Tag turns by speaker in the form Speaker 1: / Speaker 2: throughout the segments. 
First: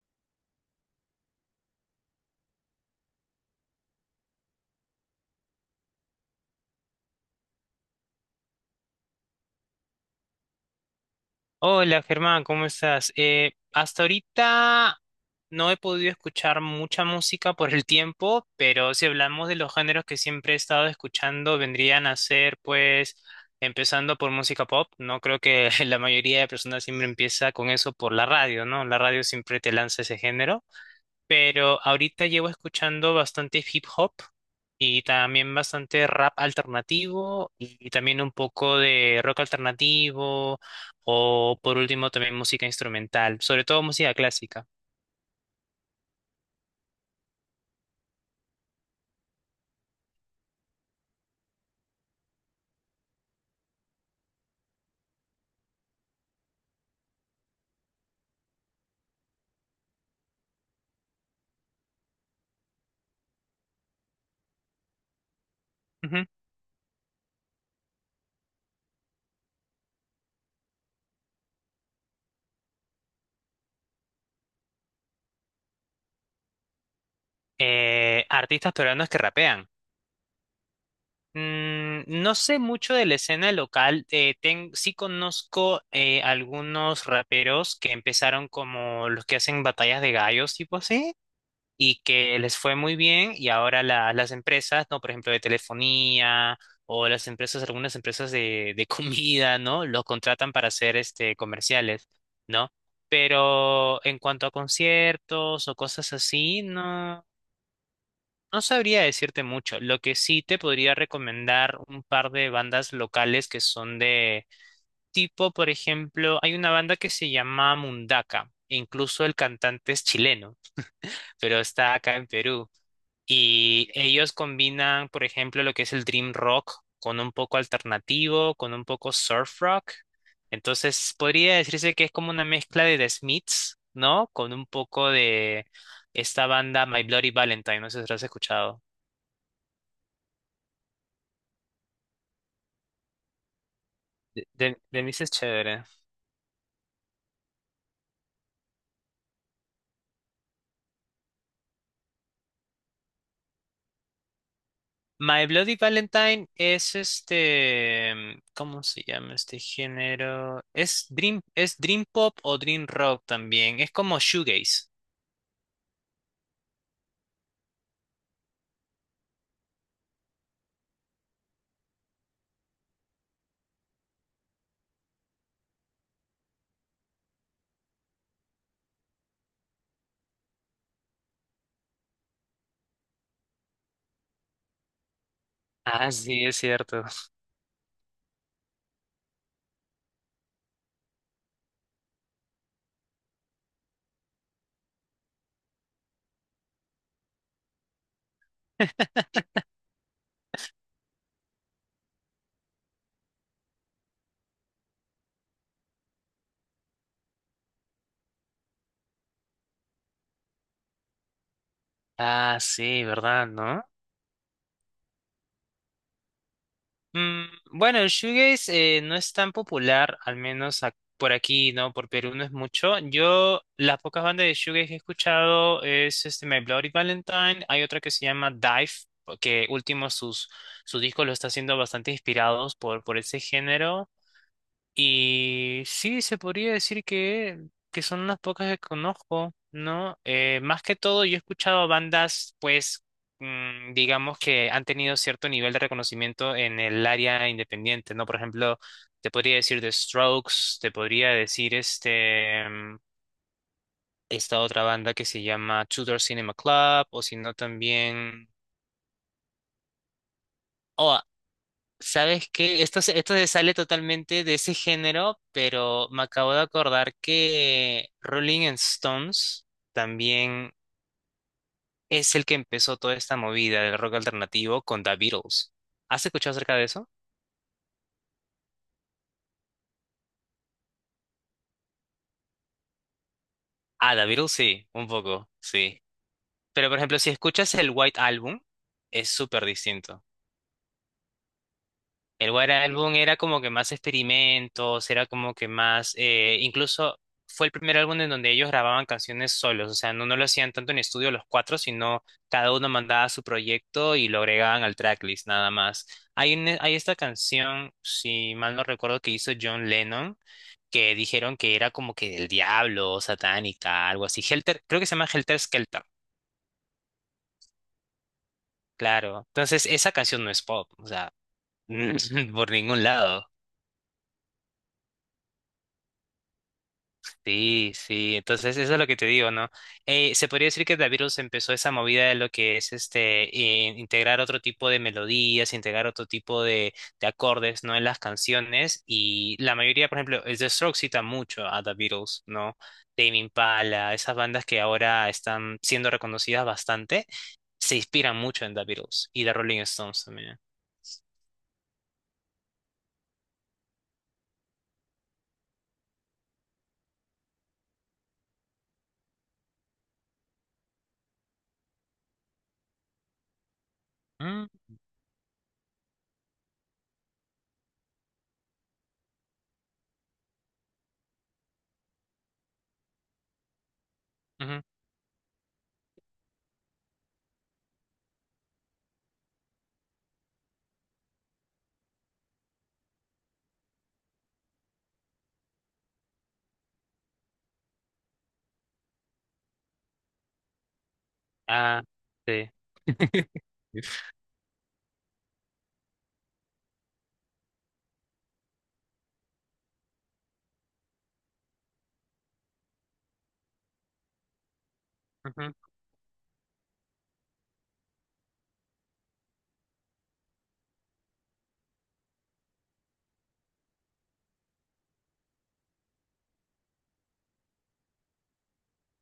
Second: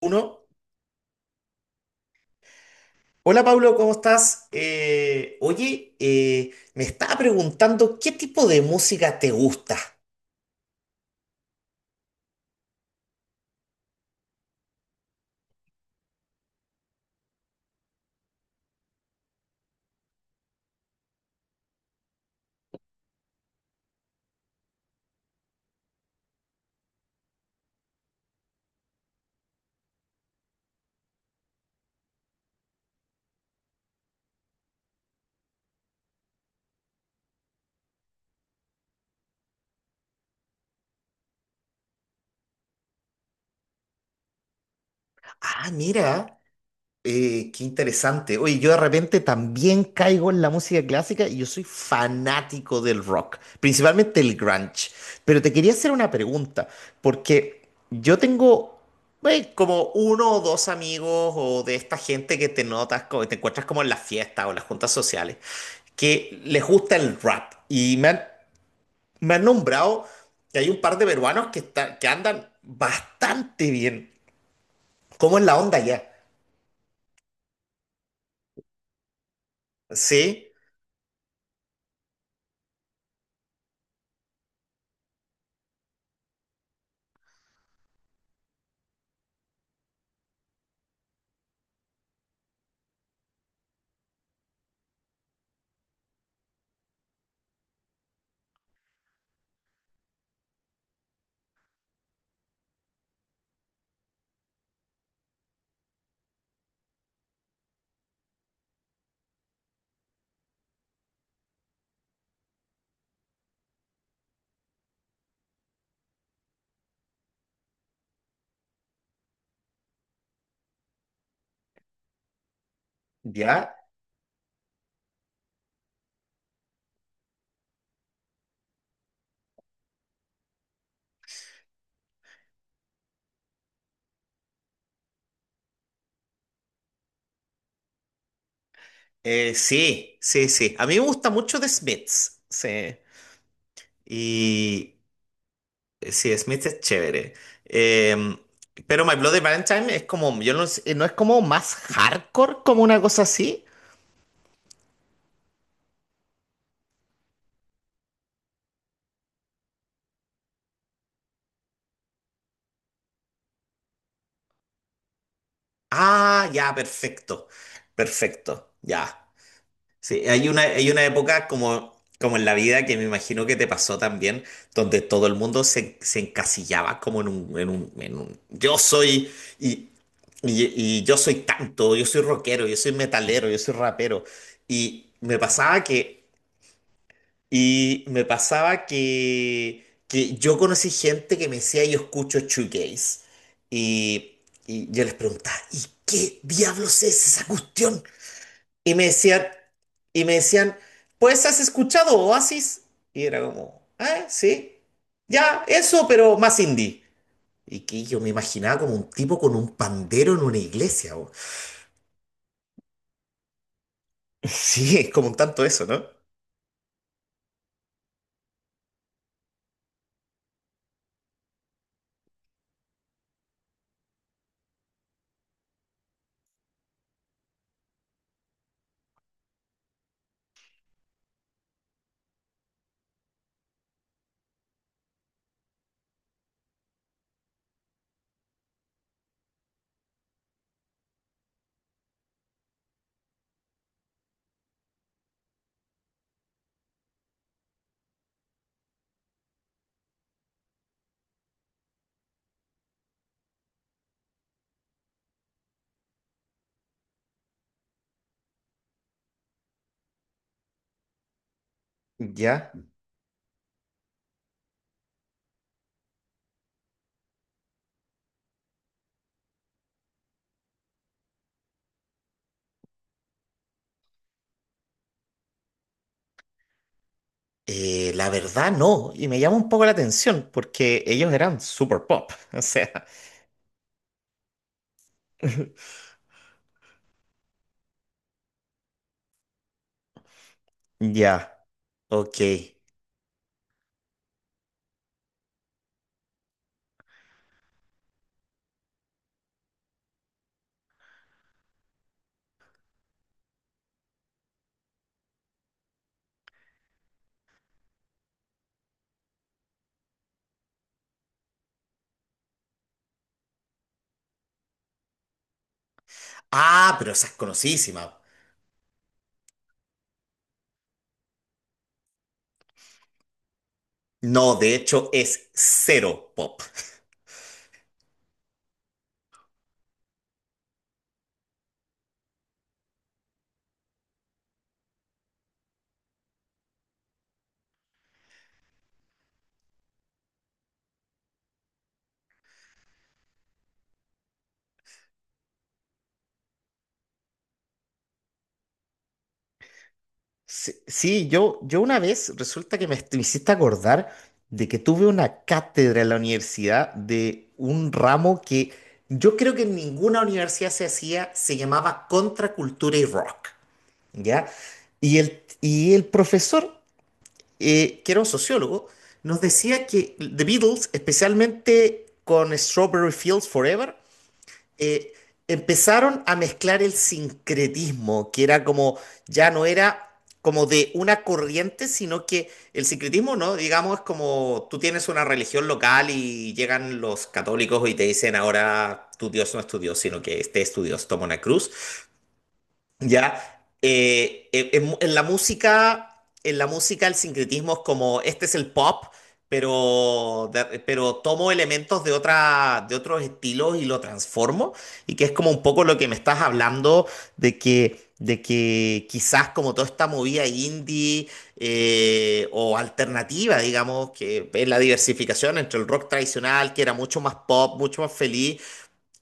Speaker 1: Uno. Hola Pablo, ¿cómo estás? Oye, me estaba preguntando qué tipo de música te gusta.
Speaker 2: Hola Germán, ¿cómo estás? Hasta ahorita no he podido escuchar mucha música por el tiempo, pero si hablamos de los géneros que siempre he estado escuchando, vendrían a ser pues empezando por música pop. No creo que la mayoría de personas siempre empieza con eso por la radio, ¿no? La radio siempre te lanza ese género, pero ahorita llevo escuchando bastante hip hop y también bastante rap alternativo y también un poco de rock alternativo o por último también música instrumental, sobre todo música clásica.
Speaker 1: Ah, mira. Qué interesante. Oye, yo de repente también caigo en la música clásica y yo soy fanático del rock, principalmente el grunge. Pero te quería hacer una pregunta, porque yo tengo como uno o dos amigos o de esta gente que te notas, te encuentras como en las fiestas o las juntas sociales,
Speaker 2: Ujú.
Speaker 1: que les gusta el rap. Y me han nombrado que hay un par de peruanos que, que andan bastante bien. ¿Cómo es la onda ya?
Speaker 2: Artistas peruanos que rapean.
Speaker 1: Sí,
Speaker 2: Mm, no sé mucho de la escena local, sí conozco algunos raperos que empezaron como los que hacen batallas de gallos, tipo así, y que les fue muy bien y ahora las empresas, ¿no? Por ejemplo, de telefonía o las empresas, algunas empresas de comida, ¿no? Los contratan para hacer este comerciales, ¿no? Pero en cuanto a conciertos o cosas así, no, no sabría decirte mucho. Lo que sí te podría recomendar un par de bandas locales que son de tipo, por ejemplo, hay una banda que se llama Mundaka. E incluso el cantante es chileno, pero está acá en Perú.
Speaker 1: ya.
Speaker 2: Y ellos combinan, por ejemplo, lo que es el dream rock con un poco alternativo, con un poco surf rock. Entonces, podría decirse que es como una mezcla de The Smiths, ¿no? Con un poco de esta banda My Bloody Valentine, no sé si lo has escuchado.
Speaker 1: Sí, sí, sí. A mí me gusta mucho The Smiths. Sí.
Speaker 2: De, de,
Speaker 1: Y
Speaker 2: de mí sí es chévere.
Speaker 1: sí, Smiths es chévere. Eh, pero My Bloody Valentine es como, yo no sé, no es como más hardcore, como una cosa así.
Speaker 2: My Bloody Valentine es este, ¿cómo se llama este género? Es dream pop o dream rock también. Es como shoegaze.
Speaker 1: Ah, ya, perfecto. Perfecto, ya. Sí, hay una época como, en la vida que me imagino que te pasó también, donde todo el mundo se encasillaba como yo soy y, y yo soy tanto, yo soy rockero, yo soy metalero, yo soy rapero. Y me pasaba
Speaker 2: Ah,
Speaker 1: que,
Speaker 2: sí, es cierto.
Speaker 1: que yo conocí gente que me decía yo escucho shoegaze. Y, y yo les preguntaba, ¿y qué diablos es esa cuestión? Y me decían, y me decían, pues has escuchado Oasis. Y era como, ah, sí, ya, eso, pero más indie. Y que yo me imaginaba como un tipo con un pandero en una iglesia.
Speaker 2: Ah, sí, ¿verdad? ¿No?
Speaker 1: Sí, es como un tanto eso, ¿no?
Speaker 2: Mm, bueno, el shoegaze no es tan popular, al menos por aquí, ¿no? Por Perú no es mucho. Yo, las pocas bandas de shoegaze que he escuchado es este My Bloody Valentine. Hay otra que se llama Dive, que último sus, su disco lo está haciendo bastante inspirados por ese género. Y sí, se podría decir que son unas pocas que conozco, ¿no? Más que todo, yo he escuchado bandas, pues, mm, digamos que han tenido cierto nivel de reconocimiento en el área independiente, ¿no? Por ejemplo, te podría decir The Strokes, te podría decir este, mm, esta otra banda que se llama Tudor Cinema Club, o si no también... ¿Sabes
Speaker 1: Ya.
Speaker 2: qué? Esto, esto se sale totalmente de ese género, pero me acabo de acordar que Rolling Stones también es el que empezó toda esta movida del rock alternativo con The Beatles. ¿Has escuchado acerca de eso?
Speaker 1: La verdad no, y me llama un poco la atención porque ellos eran super pop, o sea,
Speaker 2: Ah, The Beatles sí, un poco, sí. Pero por ejemplo, si escuchas el White Album, es súper distinto.
Speaker 1: ya, ok.
Speaker 2: El White Album era como que más experimentos, era como que más, incluso fue el primer álbum en donde ellos grababan canciones solos, o sea, no, no lo hacían tanto en estudio los cuatro, sino cada uno mandaba su proyecto y lo agregaban al tracklist nada más. Hay, hay esta canción, si mal no recuerdo, que hizo John Lennon, que dijeron que era como que del diablo, satánica, algo así. Helter, creo que se llama Helter Skelter,
Speaker 1: Ah, pero esa es conocidísima.
Speaker 2: claro. Entonces, esa canción no es pop, o sea, por ningún lado.
Speaker 1: No, de hecho es cero pop.
Speaker 2: Sí, sí, entonces eso es lo que te digo, ¿no? Se podría decir que The Beatles empezó esa movida de lo que es este integrar otro tipo de melodías, integrar otro tipo de acordes, ¿no? En las canciones y la mayoría, por ejemplo, el The Strokes cita mucho a The Beatles, ¿no? Tame Impala, esas bandas que ahora están siendo reconocidas bastante, se inspiran mucho en The Beatles y The Rolling Stones también.
Speaker 1: Sí, sí, yo una vez resulta que me hiciste acordar de que tuve una cátedra en la universidad de un ramo que yo creo que en ninguna universidad se hacía, se llamaba Contracultura y Rock, ¿ya?
Speaker 2: Mm,
Speaker 1: Y el profesor, que era un sociólogo, nos decía que The Beatles, especialmente con Strawberry Fields Forever,
Speaker 2: ujú.
Speaker 1: eh, empezaron a mezclar el sincretismo, que era como, ya no era como de una corriente, sino que el sincretismo, ¿no? Digamos, es como tú tienes una religión local y llegan los católicos y te dicen ahora tu Dios no es tu Dios, sino que este es tu Dios, toma una cruz.
Speaker 2: Ah, sí.
Speaker 1: ¿Ya? En la música el sincretismo es como, este es el pop, pero, pero tomo elementos de otros estilos y lo transformo, y que es como un poco lo que me estás hablando de que quizás como toda esta movida indie o alternativa, digamos, que es la diversificación entre el rock tradicional, que era mucho más pop, mucho más feliz,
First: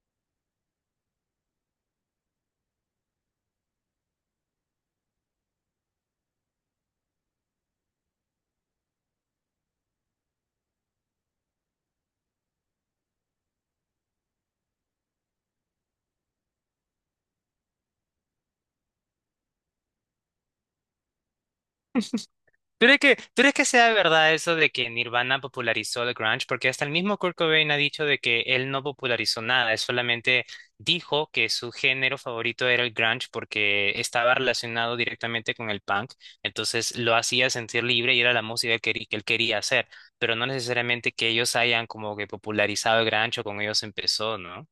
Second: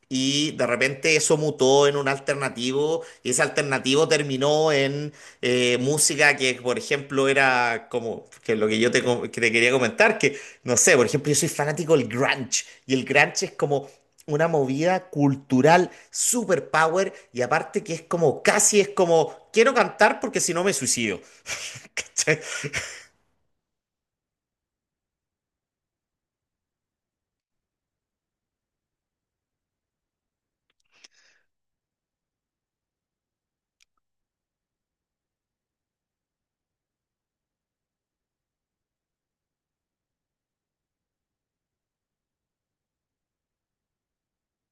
Speaker 1: y de repente eso mutó en un alternativo, y ese alternativo terminó en música que, por ejemplo, era como que lo que yo te, com- que te quería comentar, que no sé, por ejemplo, yo soy fanático del grunge, y el grunge es como una movida cultural super power, y aparte que es como casi es como quiero cantar porque si no me suicido. ¿Cachai?
Speaker 2: Tú crees que sea verdad eso de que Nirvana popularizó el grunge? Porque hasta el mismo Kurt Cobain ha dicho de que él no popularizó nada, él solamente dijo que su género favorito era el grunge porque estaba relacionado directamente con el punk, entonces lo hacía sentir libre y era la música que, él quería hacer, pero no necesariamente que ellos hayan como que popularizado el grunge o con ellos empezó, ¿no?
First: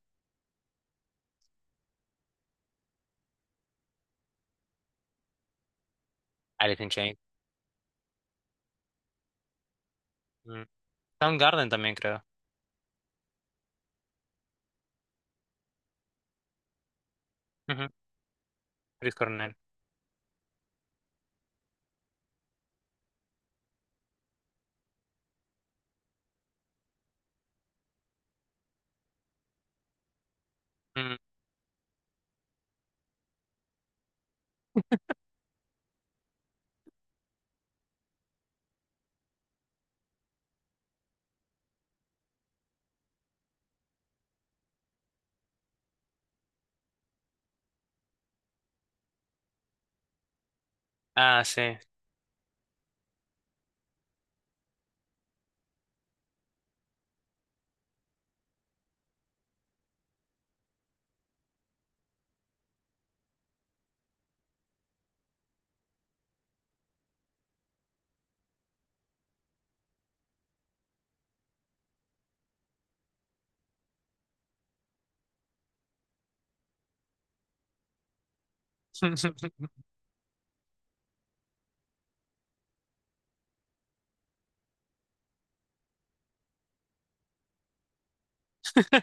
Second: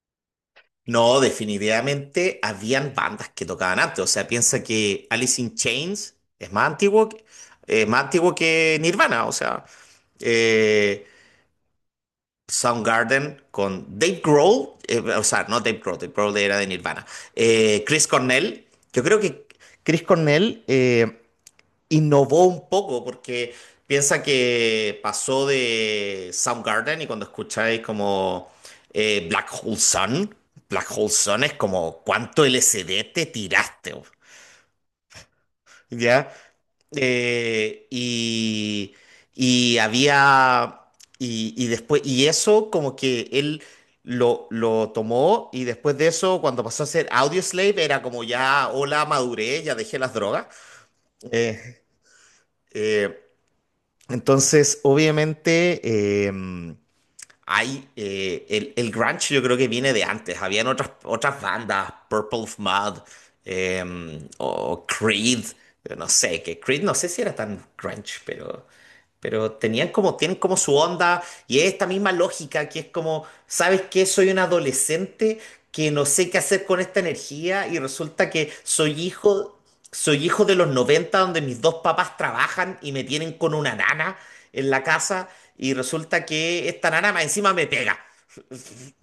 Speaker 1: No, definitivamente habían bandas que tocaban antes. O sea, piensa que Alice in Chains es
Speaker 2: Alice in Chains.
Speaker 1: más antiguo que Nirvana. O sea,
Speaker 2: Mm.
Speaker 1: eh,
Speaker 2: Soundgarden también creo.
Speaker 1: Soundgarden con Dave Grohl. O sea, no Dave Grohl. Dave Grohl era de Nirvana.
Speaker 2: Ujú.
Speaker 1: Chris Cornell, yo
Speaker 2: Chris
Speaker 1: creo que
Speaker 2: Cornell.
Speaker 1: Chris Cornell innovó un poco porque piensa que pasó de Soundgarden y cuando escucháis como Black Hole Sun. ¿Black Hole
Speaker 2: Mm.
Speaker 1: Sun es como cuánto LSD te tiraste, bo? ¿Ya? Eh, y, y había, y después, y eso como que él lo tomó y después de eso, cuando pasó a ser Audioslave, era como ya, hola, maduré, ya dejé las drogas.
Speaker 2: Ah, sí.
Speaker 1: Eh, eh, Entonces, obviamente, eh, hay el grunge yo creo que viene de antes. Habían otras bandas, Purple Mud eh, o Creed, no sé, que Creed no sé si era tan grunge, pero tenían como, tienen como su onda y es esta misma lógica que es como, ¿sabes qué? Soy un adolescente que no sé qué hacer con esta energía y resulta que soy hijo de los 90 donde mis dos papás trabajan y me tienen con una nana en la casa y resulta que esta nana más encima me pega.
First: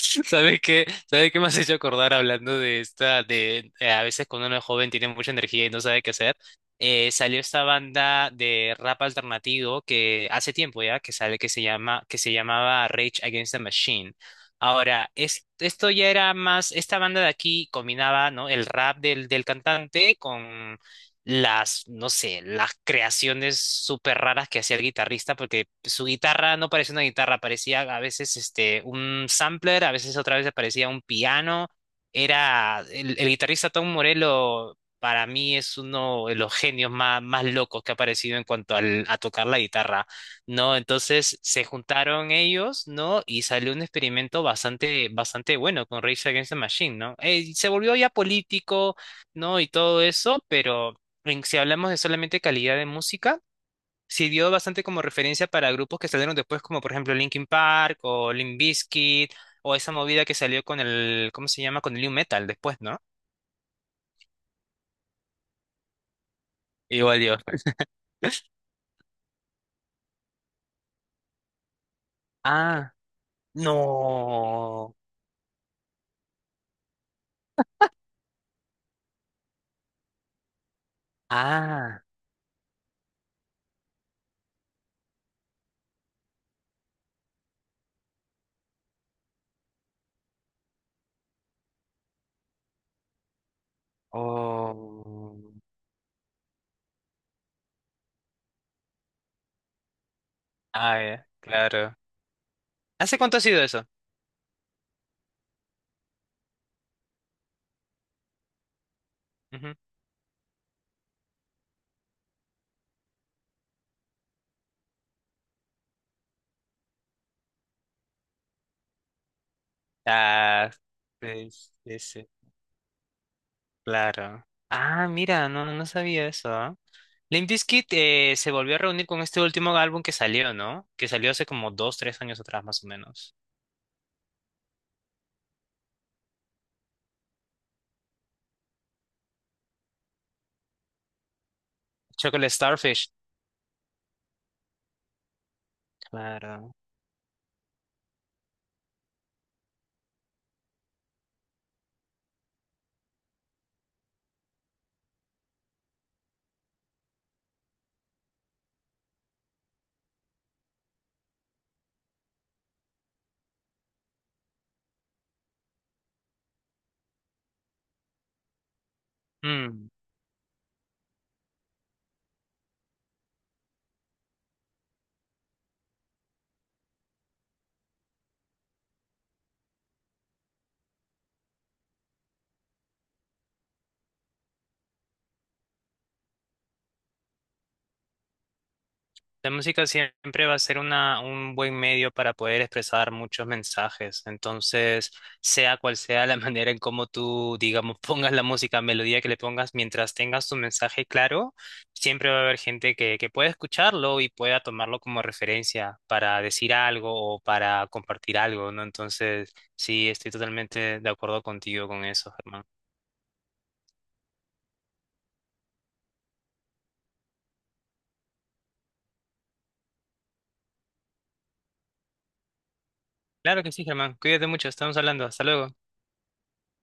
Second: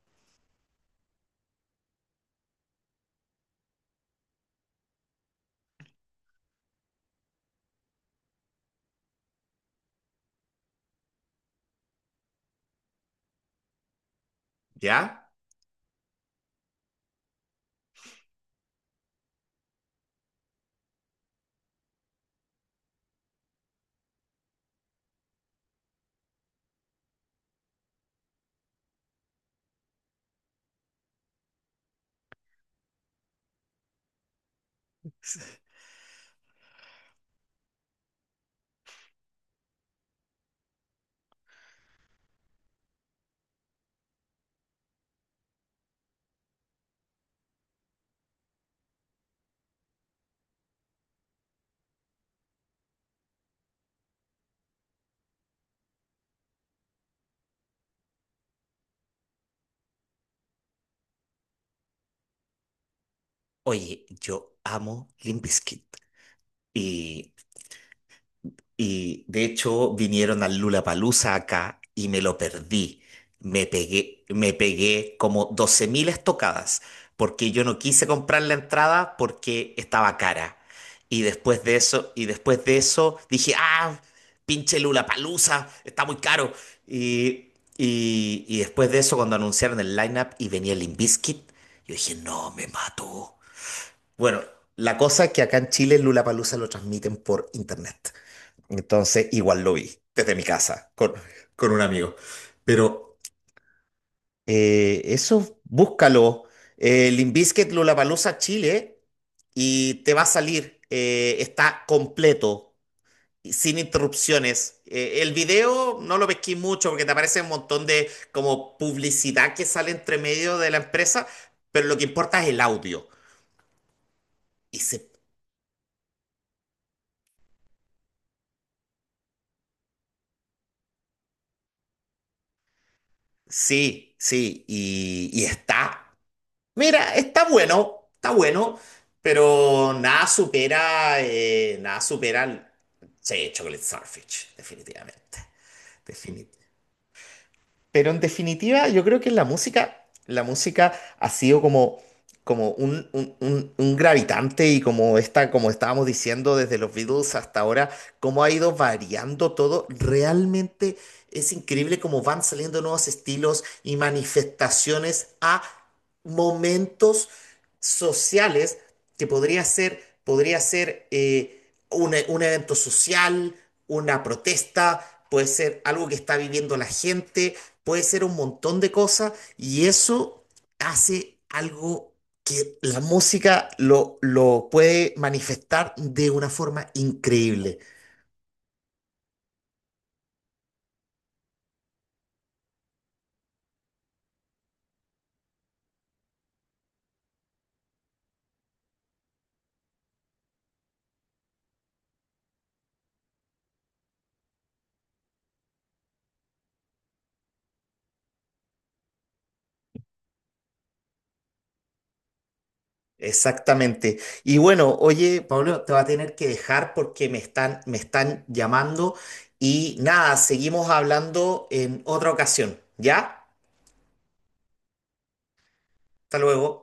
Speaker 2: ¿Sabes qué? ¿Sabes qué me has hecho acordar hablando de esta, de a veces cuando uno es joven tiene mucha energía y no sabe qué hacer? Salió esta banda de rap alternativo que hace tiempo ya que sale que se llamaba Rage Against the Machine. Ahora,
Speaker 1: ¿Ya?
Speaker 2: esto ya era más, esta banda de aquí combinaba, ¿no? El rap del cantante con las, no sé, las creaciones súper raras que hacía el guitarrista, porque su guitarra no parecía una guitarra, parecía a veces este, un sampler, a veces otra vez parecía un piano. Era el guitarrista Tom Morello, para mí es uno de los genios más, más locos que ha aparecido en cuanto a tocar la guitarra, ¿no? Entonces se juntaron ellos, ¿no? Y salió un experimento bastante, bastante bueno con Rage Against the Machine, ¿no? Se volvió ya político, ¿no? Y todo eso, pero si hablamos de solamente calidad de música, sirvió bastante como referencia para grupos que salieron después, como por ejemplo Linkin Park o Limp Bizkit, o esa movida que salió con el, ¿cómo se llama? Con el nu metal después, ¿no?
Speaker 1: Oye, yo amo Limp Bizkit.
Speaker 2: Igual
Speaker 1: Y
Speaker 2: Dios.
Speaker 1: De hecho vinieron al Lollapalooza acá y me lo
Speaker 2: Ah,
Speaker 1: perdí. Me
Speaker 2: no.
Speaker 1: pegué como 12.000 estocadas porque yo no quise comprar la entrada porque estaba cara. Y después de
Speaker 2: Ah,
Speaker 1: eso, dije, ah, pinche Lollapalooza, está muy caro. Y, después de eso, cuando anunciaron el lineup y venía Limp Bizkit, yo dije, no, me mato. Bueno, la cosa es
Speaker 2: oh.
Speaker 1: que acá en Chile Lollapalooza lo transmiten por internet. Entonces, igual lo vi desde mi casa
Speaker 2: Ah, ya,
Speaker 1: con un
Speaker 2: claro.
Speaker 1: amigo. Pero
Speaker 2: ¿Hace cuánto ha sido eso?
Speaker 1: eso, búscalo. Limp Bizkit Lollapalooza Chile
Speaker 2: Ujú.
Speaker 1: y te va a salir. Está completo, y sin interrupciones. El video no lo pesqué mucho porque te aparece un montón de como publicidad que sale entre medio de
Speaker 2: Ah,
Speaker 1: la empresa,
Speaker 2: sí,
Speaker 1: pero lo
Speaker 2: sí,
Speaker 1: que
Speaker 2: sí,
Speaker 1: importa es el audio.
Speaker 2: claro.
Speaker 1: Y
Speaker 2: Ah,
Speaker 1: se,
Speaker 2: mira, no, no sabía eso. ¿Ah? Limp Bizkit se volvió a reunir con este último álbum que salió, ¿no? Que salió hace como dos, tres años atrás, más o menos.
Speaker 1: sí, sí, y está Mira, está bueno, pero nada supera,
Speaker 2: Chocolate Starfish.
Speaker 1: sí, Chocolate Starfish, definitivamente. Definitivamente.
Speaker 2: Claro.
Speaker 1: Pero en definitiva, yo creo que la música ha sido como, como un gravitante y como estábamos diciendo desde los Beatles hasta ahora, cómo ha ido variando todo. Realmente es increíble cómo van saliendo nuevos estilos y manifestaciones a momentos sociales que podría ser un evento social, una protesta, puede ser algo que está viviendo la gente, puede ser un montón de cosas y eso hace algo que la música lo puede manifestar de una forma increíble.
Speaker 2: La música siempre va a ser una, un buen medio para poder expresar muchos mensajes. Entonces, sea cual sea la manera en cómo tú, digamos, pongas la música, melodía que le pongas, mientras tengas tu mensaje claro, siempre va a haber gente que pueda escucharlo y pueda tomarlo como referencia para decir algo o para compartir algo, ¿no? Entonces, sí, estoy totalmente de acuerdo contigo con eso, Germán.
Speaker 1: Exactamente. Y bueno, oye, Pablo, te va a tener que dejar porque me están llamando y nada, seguimos hablando en otra ocasión, ¿ya?
Speaker 2: Claro que sí, Germán. Cuídate mucho. Estamos hablando. Hasta luego.
Speaker 1: Hasta luego.